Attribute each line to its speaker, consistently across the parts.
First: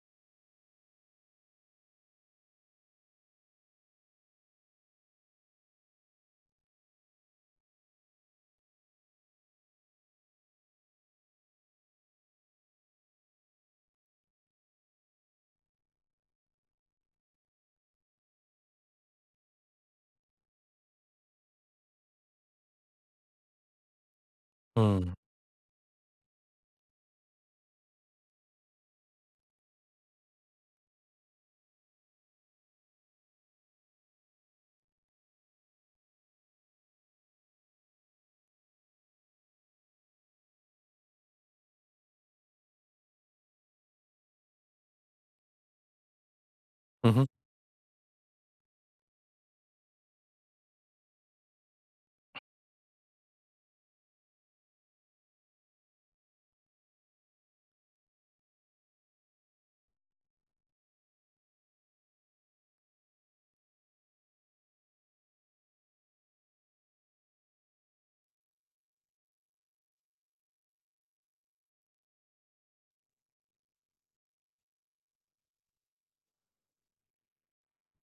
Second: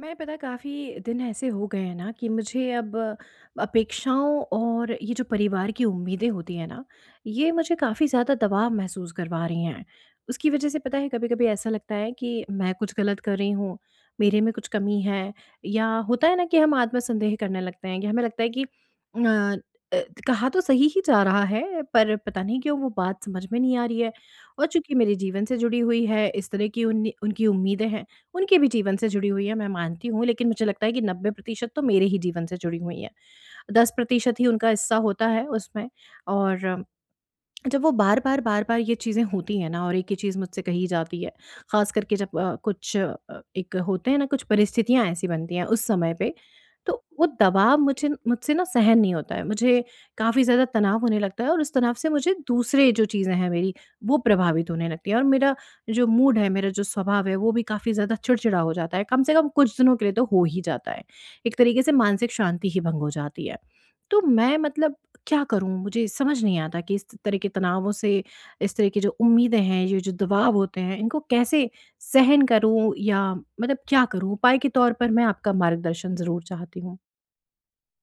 Speaker 1: मैं पता काफ़ी दिन ऐसे हो गए हैं ना कि मुझे अब अपेक्षाओं और ये जो परिवार की उम्मीदें होती हैं ना, ये मुझे काफ़ी ज़्यादा दबाव महसूस करवा रही हैं। उसकी वजह से पता है कभी कभी ऐसा लगता है कि मैं कुछ गलत कर रही हूँ, मेरे में कुछ कमी है। या होता है ना कि हम आत्मसंदेह करने लगते हैं कि हमें लगता है कि कहा तो सही ही जा रहा है पर पता नहीं क्यों वो बात समझ में नहीं आ रही है। और चूंकि
Speaker 2: हुँ।
Speaker 1: मेरे जीवन से जुड़ी हुई है इस तरह की उनकी उम्मीदें हैं, उनके भी जीवन से जुड़ी हुई है, मैं मानती हूँ, लेकिन मुझे लगता है कि 90% तो मेरे ही जीवन से जुड़ी हुई हैं। 10% ही उनका हिस्सा होता है उसमें। और जब वो बार बार बार बार ये चीज़ें होती हैं ना और एक ही चीज़ मुझसे कही जाती है, खास करके जब कुछ एक होते हैं ना, कुछ परिस्थितियां ऐसी बनती हैं उस समय पे, तो
Speaker 2: हुँ,
Speaker 1: वो दबाव मुझे मुझसे ना सहन नहीं होता है मुझे। काफ़ी ज़्यादा तनाव होने लगता है और उस तनाव से मुझे दूसरे जो चीज़ें हैं मेरी, वो प्रभावित होने लगती है और मेरा जो मूड है, मेरा जो स्वभाव है, वो भी काफ़ी ज़्यादा चिड़चिड़ा हो जाता है, कम से कम कुछ दिनों के लिए तो हो ही जाता है। एक तरीके से मानसिक शांति ही भंग हो जाती है। तो मैं, मतलब, क्या करूँ? मुझे समझ नहीं आता कि इस तरह के तनावों से, इस तरह की जो उम्मीदें हैं, ये जो दबाव होते हैं, इनको कैसे सहन करूँ, या मतलब क्या करूँ? उपाय के तौर पर मैं आपका मार्गदर्शन ज़रूर चाहती हूँ।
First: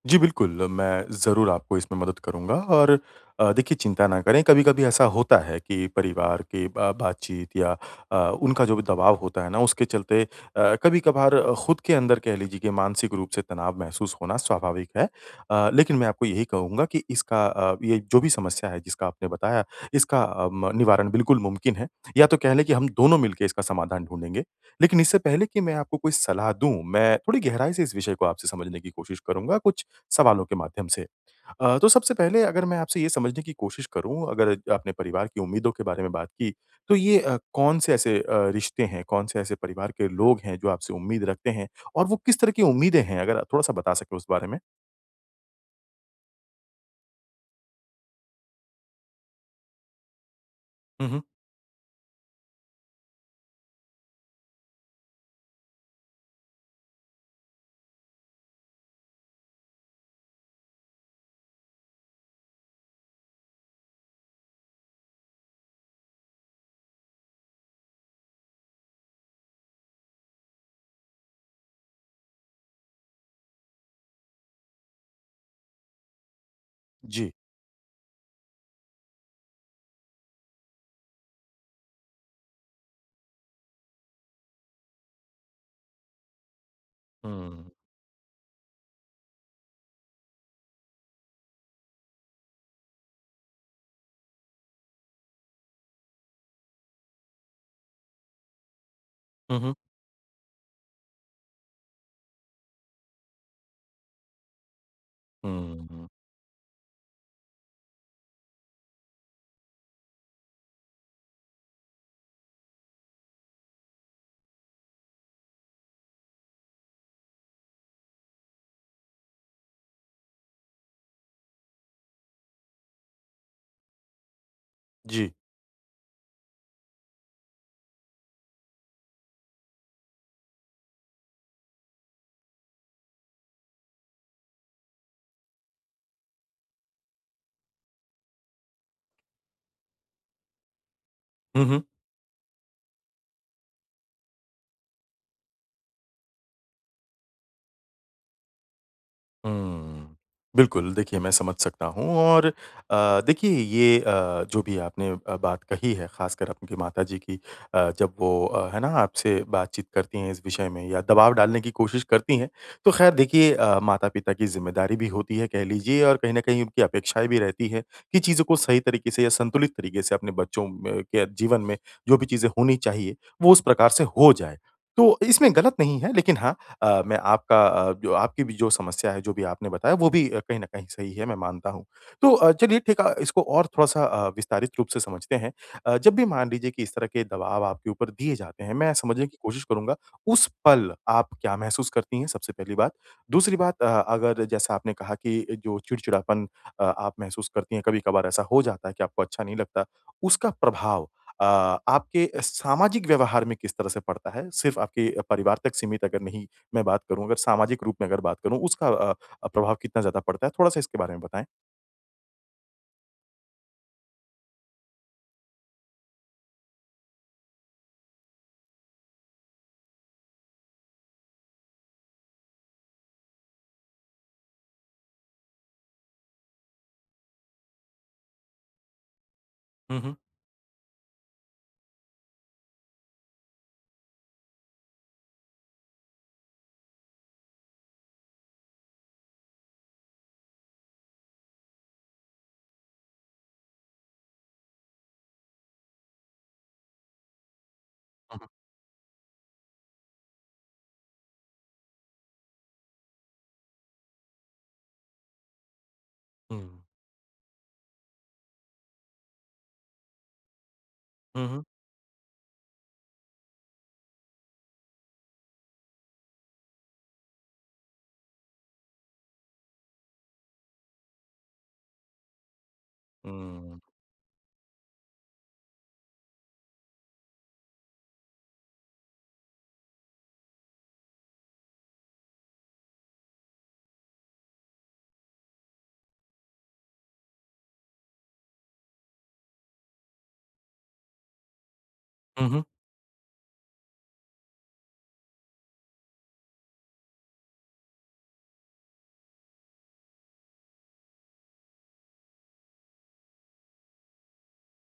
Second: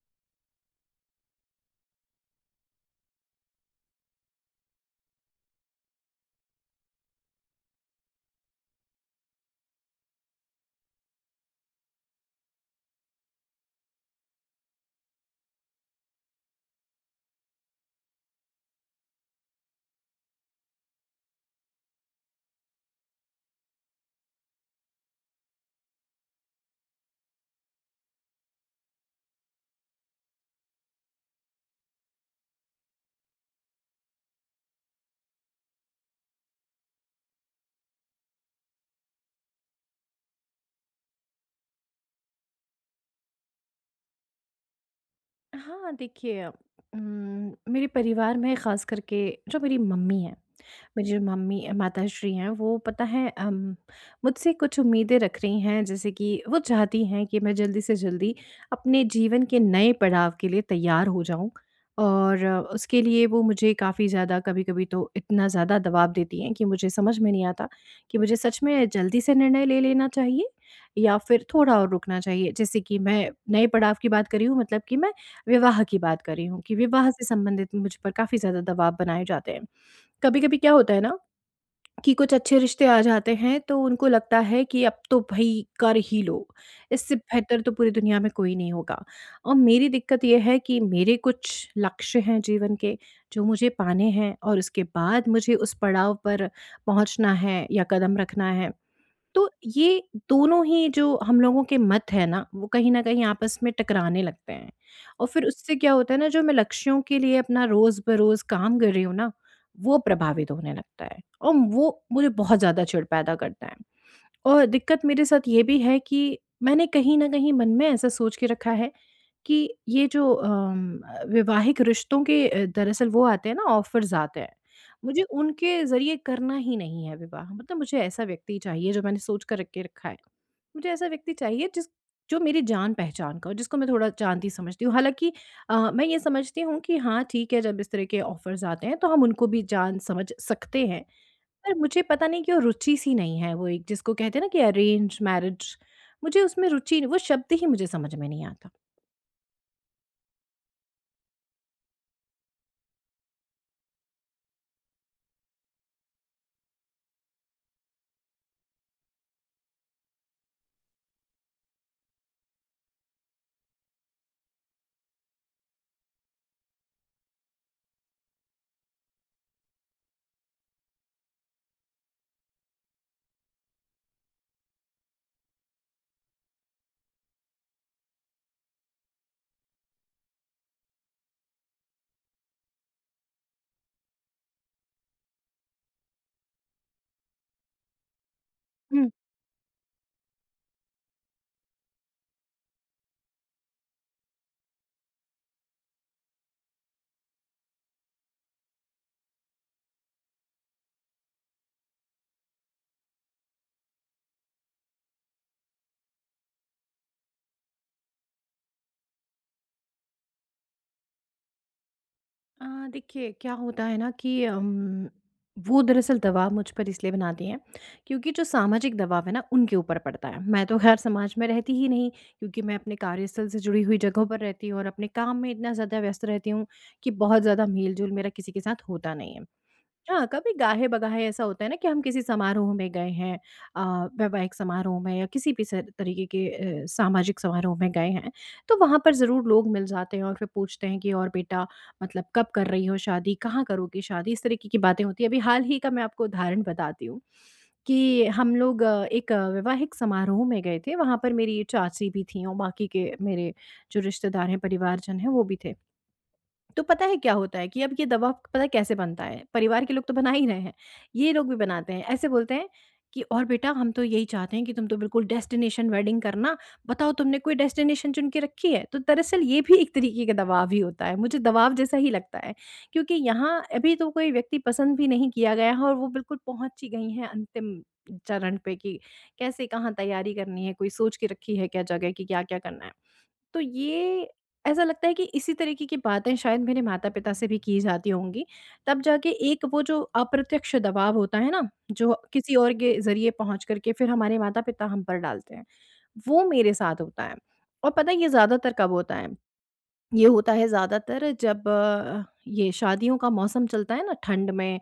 Speaker 2: जी, बिल्कुल, मैं ज़रूर आपको इसमें मदद करूँगा और देखिए चिंता ना करें, कभी-कभी ऐसा होता है कि परिवार की बा बातचीत या अ, उनका जो भी दबाव होता है ना, उसके चलते कभी-कभार खुद के अंदर कह लीजिए कि मानसिक रूप से तनाव महसूस होना स्वाभाविक है। लेकिन मैं आपको यही कहूँगा कि इसका ये जो भी समस्या है जिसका आपने बताया, इसका निवारण बिल्कुल मुमकिन है, या तो कह लें कि हम दोनों मिलके इसका समाधान ढूँढेंगे। लेकिन इससे पहले कि मैं आपको कोई सलाह दूँ, मैं थोड़ी गहराई से इस विषय को आपसे समझने की कोशिश करूँगा, कुछ सवालों के माध्यम से। तो सबसे पहले अगर मैं आपसे ये समझने की कोशिश करूँ, अगर आपने परिवार की उम्मीदों के बारे में बात की, तो ये कौन से ऐसे रिश्ते हैं, कौन से ऐसे परिवार के लोग हैं जो आपसे उम्मीद रखते हैं और वो किस तरह की उम्मीदें हैं? अगर थोड़ा-सा बता सकें उस बारे में?
Speaker 1: हाँ, देखिए, उम, मेरे परिवार में ख़ास करके जो मेरी मम्मी हैं,
Speaker 2: हुँ,
Speaker 1: मेरी जो
Speaker 2: हुँ।
Speaker 1: मम्मी माताश्री हैं, वो पता है, मुझसे कुछ उम्मीदें रख रही हैं, जैसे कि वो चाहती हैं कि मैं जल्दी से जल्दी अपने जीवन के नए पड़ाव के लिए तैयार हो जाऊँ। और उसके लिए वो मुझे काफ़ी ज़्यादा, कभी-कभी तो इतना ज़्यादा दबाव देती हैं कि मुझे समझ में नहीं आता कि मुझे सच में जल्दी से निर्णय ले लेना चाहिए या फिर थोड़ा और रुकना चाहिए। जैसे कि मैं नए पड़ाव की बात कर रही हूँ, मतलब कि मैं विवाह की बात कर रही हूँ, कि विवाह से
Speaker 2: जी।
Speaker 1: संबंधित मुझ पर काफ़ी ज़्यादा दबाव बनाए जाते हैं। कभी-कभी क्या होता है ना, कि कुछ अच्छे रिश्ते आ जाते हैं तो उनको लगता है कि अब तो भई कर ही लो, इससे बेहतर
Speaker 2: हुँ।
Speaker 1: तो पूरी दुनिया में कोई नहीं होगा। और मेरी दिक्कत ये है कि मेरे कुछ लक्ष्य हैं जीवन के, जो मुझे पाने हैं, और उसके बाद मुझे उस पड़ाव पर पहुँचना है या कदम रखना है। तो
Speaker 2: हुँ, हुँ।
Speaker 1: ये दोनों ही जो हम लोगों के मत हैं ना, वो कहीं न कहीं आपस में टकराने लगते हैं। और फिर उससे क्या
Speaker 2: हुँ।
Speaker 1: होता है ना, जो मैं लक्ष्यों के लिए अपना रोज़-बरोज़ काम कर रही हूँ ना, वो प्रभावित होने लगता है और वो मुझे बहुत ज़्यादा चिढ़ पैदा करता है। और दिक्कत मेरे साथ ये भी है कि मैंने कहीं न कहीं मन में ऐसा सोच के रखा है कि ये जो वैवाहिक रिश्तों के दरअसल वो आते हैं ना, ऑफ़र्स आते हैं। मुझे
Speaker 2: जी।
Speaker 1: उनके ज़रिए करना ही नहीं है विवाह, मतलब मुझे ऐसा व्यक्ति चाहिए जो मैंने सोच कर रख के रखा है। मुझे ऐसा व्यक्ति चाहिए जिस जो मेरी जान-पहचान का हो, जिसको मैं थोड़ा जानती समझती हूँ। हालाँकि, मैं ये समझती हूँ कि हाँ, ठीक है, जब इस तरह के ऑफ़र्स आते हैं तो हम उनको भी जान समझ सकते हैं।
Speaker 2: हुँ,
Speaker 1: पर
Speaker 2: हुँ।
Speaker 1: मुझे पता नहीं क्यों रुचि सी नहीं है, वो एक जिसको कहते हैं ना कि अरेंज मैरिज, मुझे उसमें रुचि वो शब्द ही मुझे समझ में नहीं आता।
Speaker 2: हुँ। बिल्कुल, देखिए मैं समझ सकता हूँ और देखिए ये जो भी आपने बात कही है ख़ासकर आपकी माताजी की जब वो है ना आपसे बातचीत करती हैं इस विषय में या दबाव डालने की कोशिश करती हैं, तो ख़ैर देखिए माता-पिता की ज़िम्मेदारी भी होती है कह लीजिए और कहीं न कहीं उनकी अपेक्षाएँ भी रहती हैं कि चीज़ों को सही तरीके से या संतुलित तरीके से अपने बच्चों में के जीवन में जो भी चीज़ें होनी चाहिए, वो उस प्रकार से हो जाए। तो इसमें गलत नहीं है लेकिन हाँ मैं आपका जो आपकी भी जो समस्या है, जो भी आपने बताया वो भी कहीं न कहीं सही है, मैं मानता हूँ। तो चलिए ठीक इसको और थोड़ा-सा विस्तारित रूप से समझते हैं। जब भी मान लीजिए कि इस तरह के दबाव आपके ऊपर दिए जाते हैं, मैं
Speaker 1: हुँ।
Speaker 2: समझने की कोशिश करूँगा, उस पल आप क्या महसूस करती हैं? सबसे पहली बात। दूसरी बात अगर जैसा आपने कहा कि जो चिड़चिड़ापन आप महसूस करती हैं, कभी-कभार ऐसा हो जाता है कि आपको अच्छा नहीं लगता, उसका प्रभाव अ, आपके सामाजिक व्यवहार में किस तरह से पड़ता है? सिर्फ़ आपके परिवार तक सीमित अगर नहीं मैं बात करूँ, अगर सामाजिक रूप में अगर बात करूँ, उसका प्रभाव कितना ज़्यादा पड़ता है? थोड़ा-सा इसके बारे में बताएँ?
Speaker 1: अ, देखिए क्या होता है ना कि वो दरअसल दबाव मुझ पर इसलिए बनाती हैं क्योंकि जो सामाजिक दबाव है ना उनके ऊपर पड़ता है। मैं तो खैर समाज में रहती ही नहीं, क्योंकि मैं अपने कार्यस्थल से जुड़ी हुई जगहों पर रहती हूँ और अपने काम में इतना ज़्यादा व्यस्त रहती हूँ कि बहुत ज़्यादा मेल जोल मेरा किसी के साथ होता नहीं है।
Speaker 2: हुँ, हुँ।
Speaker 1: हाँ, कभी गाहे-बगाहे ऐसा होता है ना कि हम किसी समारोह में गए हैं, अ, वैवाहिक समारोह में या किसी भी स तरीके के सामाजिक समारोह में गए हैं, तो वहाँ पर ज़रूर लोग मिल जाते हैं और फिर पूछते हैं कि और बेटा, मतलब कब कर रही हो शादी? कहाँ करोगी शादी? इस तरीके की बातें होती हैं। अभी हाल ही का मैं आपको उदाहरण बताती हूँ कि
Speaker 2: हुँ,
Speaker 1: हम लोग एक वैवाहिक समारोह में गए थे, वहाँ पर मेरी चाची भी थीं और बाकी के मेरे जो रिश्तेदार हैं, परिवारजन हैं, वो भी थे।
Speaker 2: हुँ।
Speaker 1: तो पता है क्या होता है कि अब ये दबाव पता है कैसे बनता है? परिवार के लोग तो बना ही रहे हैं, ये
Speaker 2: हुँ,
Speaker 1: लोग भी
Speaker 2: हुँ।
Speaker 1: बनाते हैं। ऐसे बोलते हैं कि और बेटा, हम तो यही चाहते हैं कि तुम तो बिल्कुल डेस्टिनेशन वेडिंग करना, बताओ तुमने कोई डेस्टिनेशन चुन के रखी है? तो दरअसल ये भी एक तरीके का दबाव ही होता है, मुझे दबाव जैसा ही लगता है। क्योंकि यहाँ
Speaker 2: हुँ।
Speaker 1: अभी तो कोई व्यक्ति पसंद भी नहीं किया गया है और वो बिल्कुल पहुँच ही गई हैं अंतिम चरण पे, कि कैसे कहाँ तैयारी करनी है, कोई सोच के रखी है क्या जगह, कि क्या-क्या करना है। तो ये, ऐसा लगता है कि इसी तरीके की बातें शायद मेरे माता-पिता से भी की जाती होंगी। तब जाके एक वो जो अप्रत्यक्ष दबाव होता है ना, जो
Speaker 2: हुँ,
Speaker 1: किसी
Speaker 2: हुँ।
Speaker 1: और के ज़रिए पहुँच कर के फिर हमारे माता-पिता हम पर डालते हैं, वो मेरे साथ होता है। और पता है ये ज़्यादातर कब होता है? ये होता है ज़्यादातर जब ये शादियों का मौसम चलता है ना ठंड में,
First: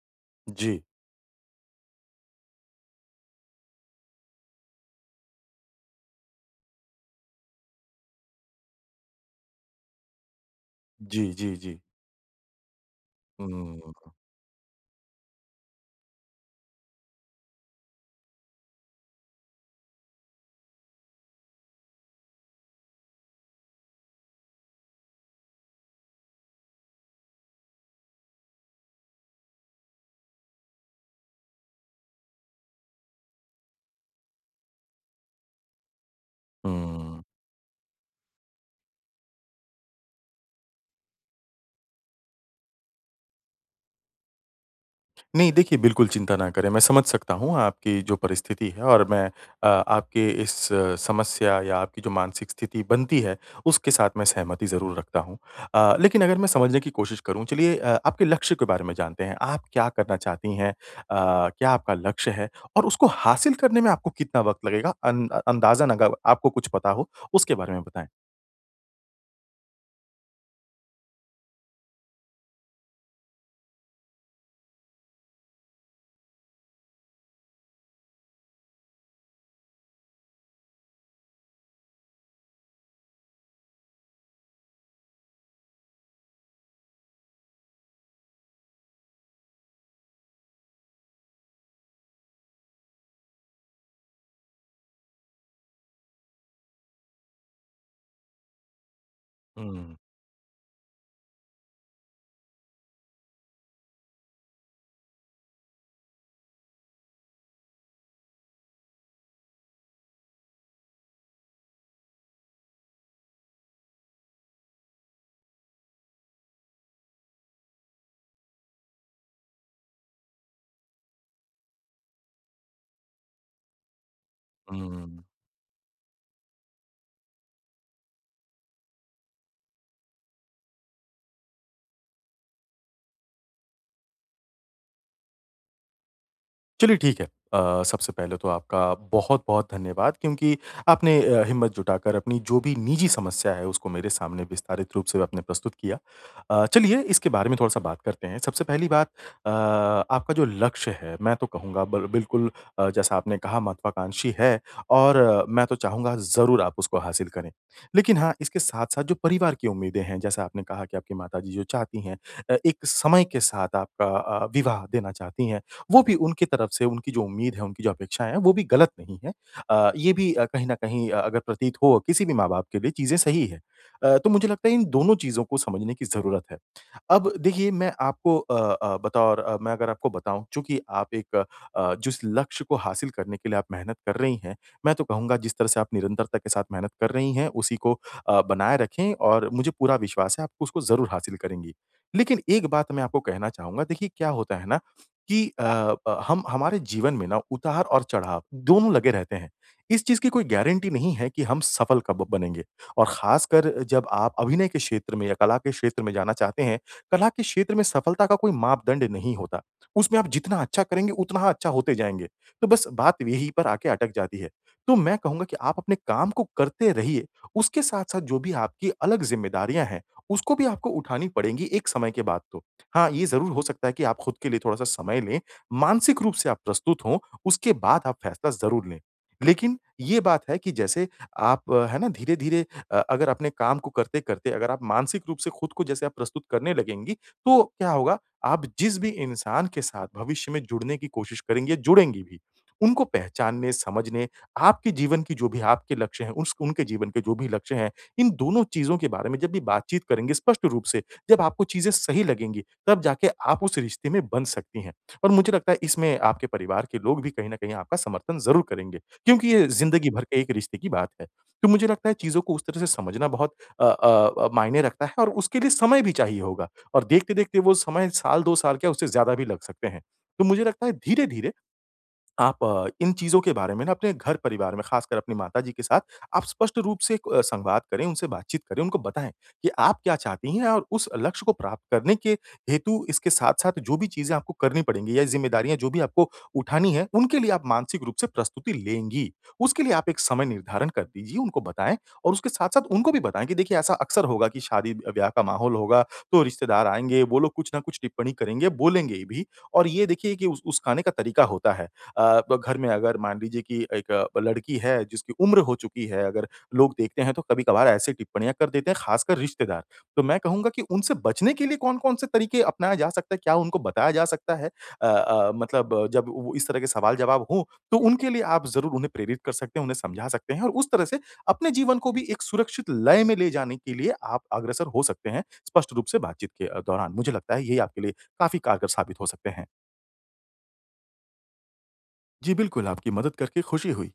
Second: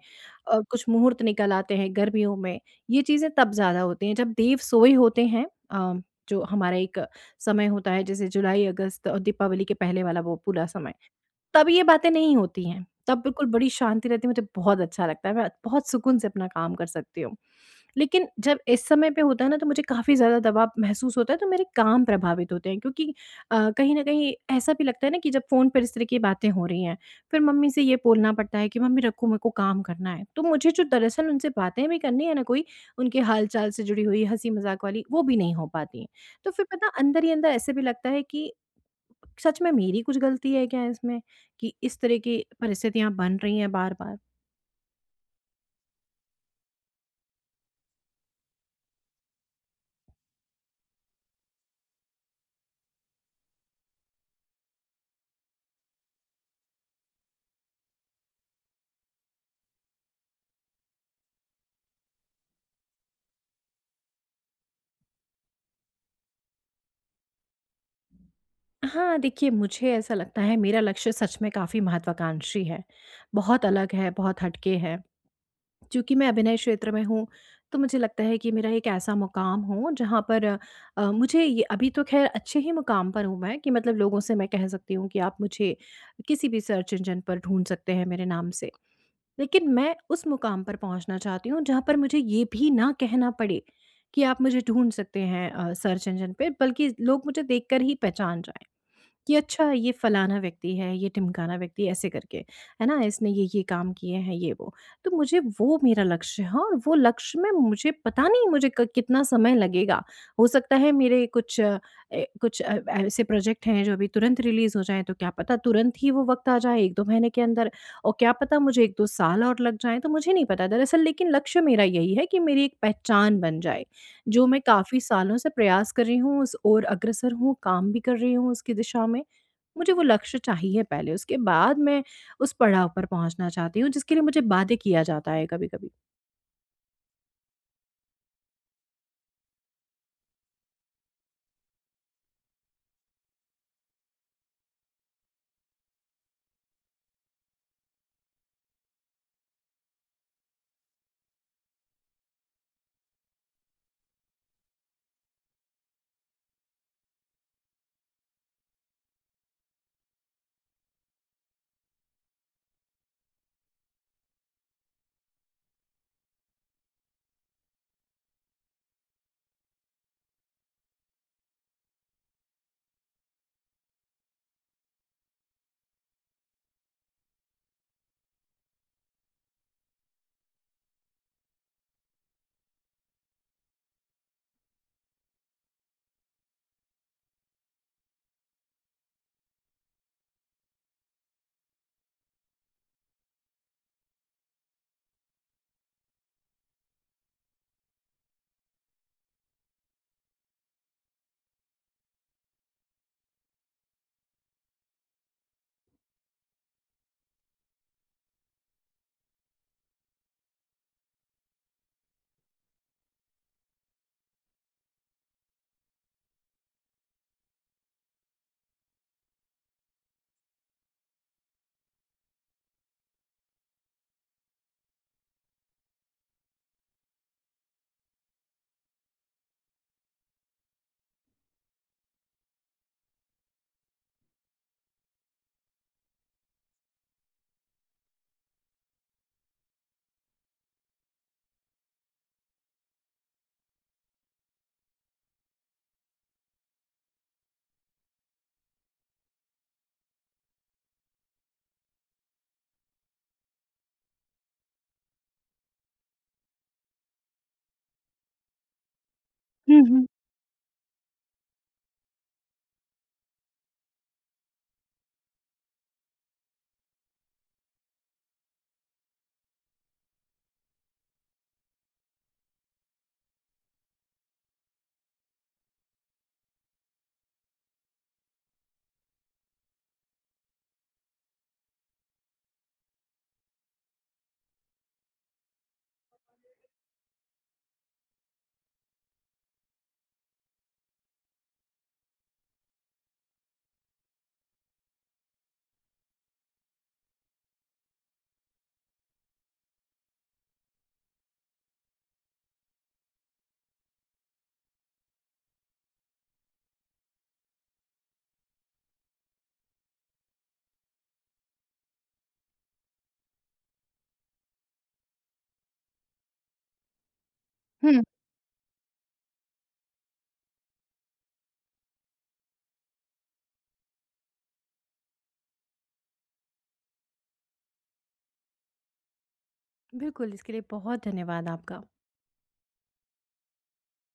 Speaker 1: और
Speaker 2: जी।
Speaker 1: कुछ मुहूर्त निकल आते हैं गर्मियों में। ये चीज़ें तब ज़्यादा होती हैं जब देव सोए होते हैं, जो हमारा एक समय होता है, जैसे जुलाई, अगस्त और दीपावली के पहले वाला वो पूरा समय।
Speaker 2: जी, जी,
Speaker 1: तब
Speaker 2: जी।
Speaker 1: ये बातें नहीं होती हैं। तब बिल्कुल बड़ी
Speaker 2: हुँ,
Speaker 1: शांति रहती है, मुझे बहुत अच्छा लगता है, मैं बहुत सुकून से अपना काम कर सकती हूँ। लेकिन जब इस समय पे होता है ना, तो मुझे काफ़ी ज़्यादा दबाव महसूस होता है, तो मेरे काम प्रभावित होते हैं, क्योंकि कहीं न कहीं ऐसा भी लगता है ना कि जब फ़ोन पर इस तरह की बातें हो रही हैं, फिर मम्मी से ये बोलना पड़ता है कि, "मम्मी रखो, मेरे को काम करना है।" तो मुझे जो दरअसल उनसे बातें भी करनी है ना कोई, उनके हाल-चाल से जुड़ी हुई, हँसी-मज़ाक वाली, वो भी नहीं हो पाती हैं। तो फिर पता
Speaker 2: हुँ।
Speaker 1: अंदर ही अंदर ऐसे भी लगता है कि सच में मेरी कुछ गलती है क्या इसमें, कि इस तरह की परिस्थितियाँ बन रही हैं बार-बार?
Speaker 2: नहीं, देखिए बिल्कुल चिंता ना करें, मैं समझ सकता हूँ आपकी जो परिस्थिति है और मैं आपके इस समस्या या आपकी जो मानसिक स्थिति बनती है, उसके साथ मैं सहमति ज़रूर रखता हूँ। लेकिन अगर मैं समझने की कोशिश करूँ, चलिए आपके लक्ष्य के बारे में जानते हैं। आप क्या करना चाहती हैं? क्या आपका लक्ष्य है? और उसको हासिल करने में आपको कितना वक़्त लगेगा? अन अंदाज़न अगर आपको कुछ पता हो, उसके बारे में बताएँ।
Speaker 1: हाँ, देखिए मुझे ऐसा लगता है मेरा लक्ष्य सच में काफ़ी महत्वाकांक्षी है। बहुत अलग है, बहुत हटके है। चूँकि मैं अभिनय क्षेत्र में हूँ, तो मुझे लगता है कि मेरा एक ऐसा मुकाम हो जहाँ पर मुझे ये, अभी तो ख़ैर अच्छे ही मुकाम पर हूँ मैं, कि मतलब लोगों से मैं कह सकती हूँ कि आप मुझे किसी भी सर्च इंजन पर ढूँढ सकते हैं मेरे नाम से। लेकिन मैं उस मुकाम पर पहुंचना चाहती हूँ जहाँ पर मुझे ये भी ना कहना पड़े कि आप मुझे ढूंढ सकते हैं सर्च इंजन पे, बल्कि लोग मुझे देखकर ही पहचान जाएं कि अच्छा ये
Speaker 2: हुँ,
Speaker 1: फलाना व्यक्ति है, ये ढिमकाना व्यक्ति, ऐसे करके, है ना? इसने ये-ये काम किए हैं, ये वो। तो मुझे वो, मेरा लक्ष्य है, और वो लक्ष्य में मुझे पता नहीं मुझे क कितना समय लगेगा। हो सकता है मेरे कुछ ऐसे प्रोजेक्ट हैं जो अभी तुरंत रिलीज़ हो जाएँ, तो क्या पता तुरंत ही वो वक़्त आ जाए 1-2 महीने के अंदर, और क्या पता मुझे 1-2 साल और लग जाएँ, तो मुझे नहीं पता दरअसल, लेकिन लक्ष्य मेरा यही है कि मेरी एक पहचान बन जाए, जो मैं काफ़ी
Speaker 2: हुँ।
Speaker 1: सालों से प्रयास कर रही हूँ, उस ओर अग्रसर हूँ, काम भी कर रही हूँ उसकी दिशा में। मुझे वो लक्ष्य चाहिए पहले, उसके बाद मैं उस पड़ाव पर पहुँचना चाहती हूँ, जिसके लिए मुझे बाध्य किया जाता है कभी-कभी।
Speaker 2: चलिए ठीक है। अ, सबसे पहले तो आपका बहुत-बहुत धन्यवाद क्योंकि आपने हिम्मत जुटाकर अपनी जो भी निजी समस्या है उसको मेरे सामने विस्तारित रूप से आपने प्रस्तुत किया। चलिए इसके बारे में थोड़ा-सा बात करते हैं। सबसे पहली बात आपका जो लक्ष्य है मैं तो कहूँगा बल बिल्कुल जैसा आपने कहा महत्वाकांक्षी है और मैं तो चाहूँगा ज़रूर आप उसको हासिल करें। लेकिन हाँ, इसके साथ-साथ जो परिवार की उम्मीदें हैं जैसा आपने कहा कि आपकी माताजी जो चाहती हैं एक समय के साथ आपका विवाह देना चाहती हैं वो भी उनकी तरफ से उनकी जो उम्मीद है, उनकी जो अपेक्षाएँ हैं, वो भी गलत नहीं है। ये भी कहीं न कहीं अगर प्रतीत हो किसी भी माँ-बाप के लिए चीज़ें सही है। तो मुझे लगता है इन दोनों चीज़ों को समझने की ज़रूरत है। अब देखिए मैं आपको बतौर मैं अगर आपको बताऊँ चूँकि आप एक जिस लक्ष्य को हासिल करने के लिए आप मेहनत कर रही हैं, मैं तो कहूँगा जिस तरह से आप निरंतरता के साथ मेहनत कर रही हैं, उसी को बनाए रखें और मुझे पूरा विश्वास है आप उसको ज़रूर हासिल करेंगी। लेकिन एक बात मैं आपको कहना चाहूँगा देखिए क्या होता है ना कि हम हमारे जीवन में ना उतार और चढ़ाव दोनों लगे रहते हैं। इस चीज़ की कोई गारंटी नहीं है कि हम सफल कब बनेंगे और ख़ासकर जब आप अभिनय के क्षेत्र में या कला के क्षेत्र में जाना चाहते हैं, कला के क्षेत्र में सफलता का कोई मापदंड नहीं होता। उसमें आप जितना अच्छा करेंगे, उतना अच्छा होते जाएँगे। तो बस बात यहीं पर आके अटक जाती है। तो मैं कहूँगा कि आप अपने काम को करते रहिए, उसके साथ-साथ जो भी आपकी अलग ज़िम्मेदारियाँ हैं, उसको भी आपको उठानी पड़ेंगी एक समय के बाद तो। हाँ, ये ज़रूर हो सकता है कि आप खुद के लिए थोड़ा-सा समय लें, मानसिक रूप से आप प्रस्तुत हों, उसके बाद आप फैसला ज़रूर लें। लेकिन ये बात है कि जैसे आप है ना धीरे-धीरे अगर अपने काम को करते-करते अगर आप मानसिक रूप से खुद को जैसे आप प्रस्तुत करने लगेंगी, तो क्या होगा आप जिस भी इंसान के साथ भविष्य में जुड़ने की कोशिश करेंगी या जुड़ेंगी भी, उनको पहचानने, समझने, आपके जीवन की जो भी आपके लक्ष्य हैं, उस उनके जीवन के जो भी लक्ष्य हैं, इन दोनों चीज़ों के बारे में जब भी बातचीत करेंगे स्पष्ट रूप से, जब आपको चीज़ें सही लगेंगी, तब जाके आप उस रिश्ते में बन सकती हैं। और मुझे लगता है इसमें आपके परिवार के लोग भी कहीं न कहीं आपका समर्थन ज़रूर करेंगे, क्योंकि ये
Speaker 1: हुँ, हुँ।
Speaker 2: ज़िंदगी भर के एक रिश्ते की बात है। तो मुझे लगता है चीज़ों को उस तरह से समझना बहुत मायने रखता है और उसके लिए समय भी चाहिए होगा और देखते-देखते वो समय साल 2 साल क्या उससे ज़्यादा भी लग सकते हैं। तो मुझे लगता है धीरे-धीरे आप इन चीज़ों के बारे में ना अपने घर परिवार में ख़ासकर अपनी माताजी के साथ आप स्पष्ट रूप से एक संवाद करें, उनसे बातचीत करें, उनको बताएँ कि आप क्या चाहती हैं और उस लक्ष्य को प्राप्त करने के हेतु इसके साथ-साथ जो भी चीज़ें आपको करनी पड़ेंगी या ज़िम्मेदारियाँ जो भी आपको उठानी है, उनके लिए आप मानसिक रूप से प्रस्तुति लेंगी। उसके लिए आप एक समय निर्धारण कर दीजिए, उनको बताएँ और उसके साथ-साथ उनको भी बताएँ कि देखिए ऐसा अक्सर होगा कि शादी ब्याह का माहौल होगा, तो रिश्तेदार आएँगे, वो लोग कुछ ना कुछ टिप्पणी करेंगे, बोलेंगे भी और ये देखिए कि उस खाने का तरीका होता है। अ, ब घर में अगर मान लीजिए कि एक लड़की है जिसकी उम्र हो चुकी है, अगर लोग देखते हैं तो कभी-कभार ऐसी टिप्पणियाँ कर देते हैं, ख़ासकर रिश्तेदार। तो मैं कहूँगा कि उनसे बचने के लिए कौन-कौन से तरीके अपनाया जा सकता है? क्या उनको बताया जा सकता है? मतलब जब वो इस तरह के सवाल-जवाब हों, तो
Speaker 1: हुँ।
Speaker 2: उनके लिए आप ज़रूर उन्हें प्रेरित कर सकते हैं, उन्हें समझा सकते हैं और उस तरह से अपने जीवन को भी एक सुरक्षित लय में ले जाने के लिए आप अग्रसर हो सकते हैं, स्पष्ट रूप से बातचीत के दौरान। मुझे लगता है, ये आपके लिए काफ़ी कारगर साबित हो सकते हैं।
Speaker 1: बिल्कुल, इसके लिए बहुत धन्यवाद आपका।
Speaker 2: जी, बिल्कुल, आपकी मदद करके खुशी हुई।